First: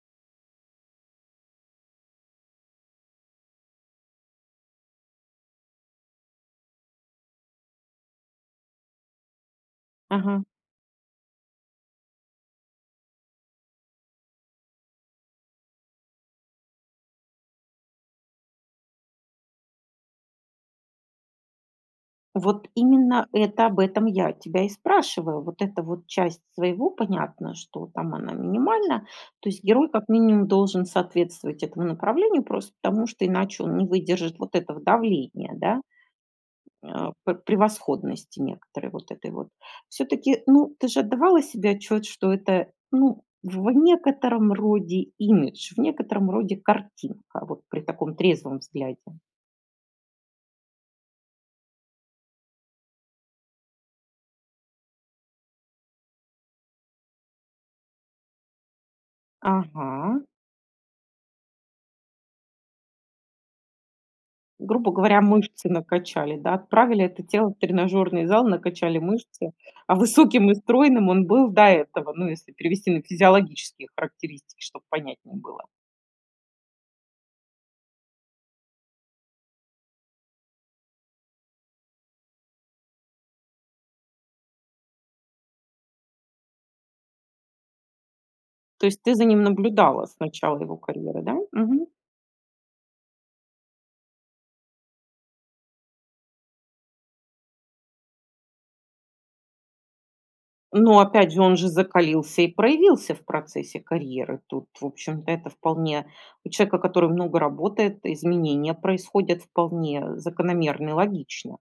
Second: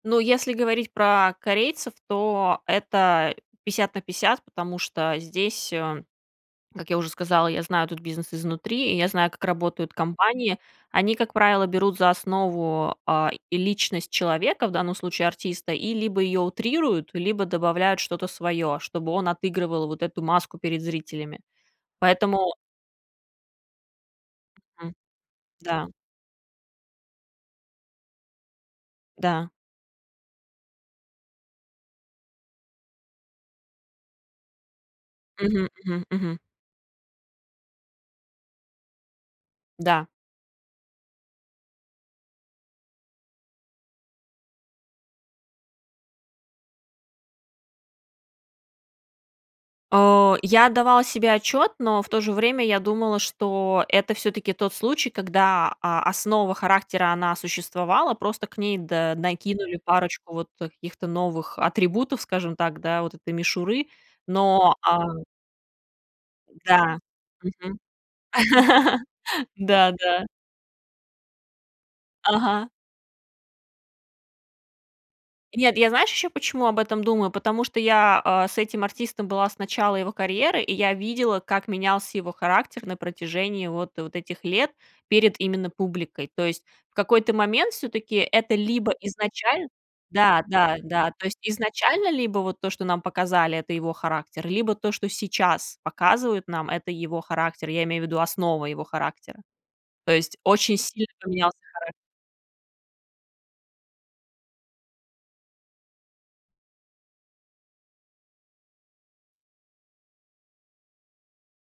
Ну, если говорить про корейцев, то это 50 на 50, потому что здесь, а, как я уже сказала, я знаю этот бизнес изнутри, и я знаю, как работают Ага. компании. Они, как правило, берут за основу, а, и личность человека, в данном случае артиста, и либо её утрируют, либо добавляют что-то своё, чтобы он отыгрывал вот эту маску перед зрителями. Поэтому Вот именно это, об этом я тебя и М. спрашиваю. Вот эта Да. вот часть своего понятно, что там она минимальна. То Да. есть герой, как минимум, должен соответствовать этому направлению, просто потому что иначе он не выдержит вот этого давления, Мгм, да. мгм, мгм. Э. П превосходности некоторой вот этой вот. Да. Всё-таки, ну, ты же отдавала себе отчет, что это, ну, в некотором роде имидж, в некотором роде картинка вот при таком трезвом взгляде? А. Я отдавала себе отчёт, но в то же время я думала, что это всё-таки тот случай, когда, а, основа характера она существовала, просто к ней, да, накинули Ага. парочку вот, э, каких-то новых атрибутов, скажем так, да, вот этой мишуры. Но Грубо а говоря, мышцы накачали, да, М-да. отправили это тело в Мгм. тренажерный зал, накачали мышцы, Да, а да. высоким и стройным он был до этого. Ну, если Ага. перевести на физиологические характеристики, чтобы понятнее было. Нет, я знаешь, ещё почему об этом думаю? Потому что я, а, с этим артистом была с начала его карьеры, и я видела, как менялся его характер на протяжении вот вот этих лет перед именно публикой. То есть в какой-то момент всё-таки это То либо есть, ты за ним изначально наблюдала с да начала да его да, карьеры, то да? есть Мгм. изначально либо вот то, что нам показали это его характер, либо то, что сейчас показывают нам это его характер. Я имею в виду основы его характера. То есть очень Но сильно опять же, он поменялся же характер. закалился и проявился в процессе карьеры. Тут, в общем-то, это вполне у человека, который много работает, изменения происходят вполне закономерно и логично.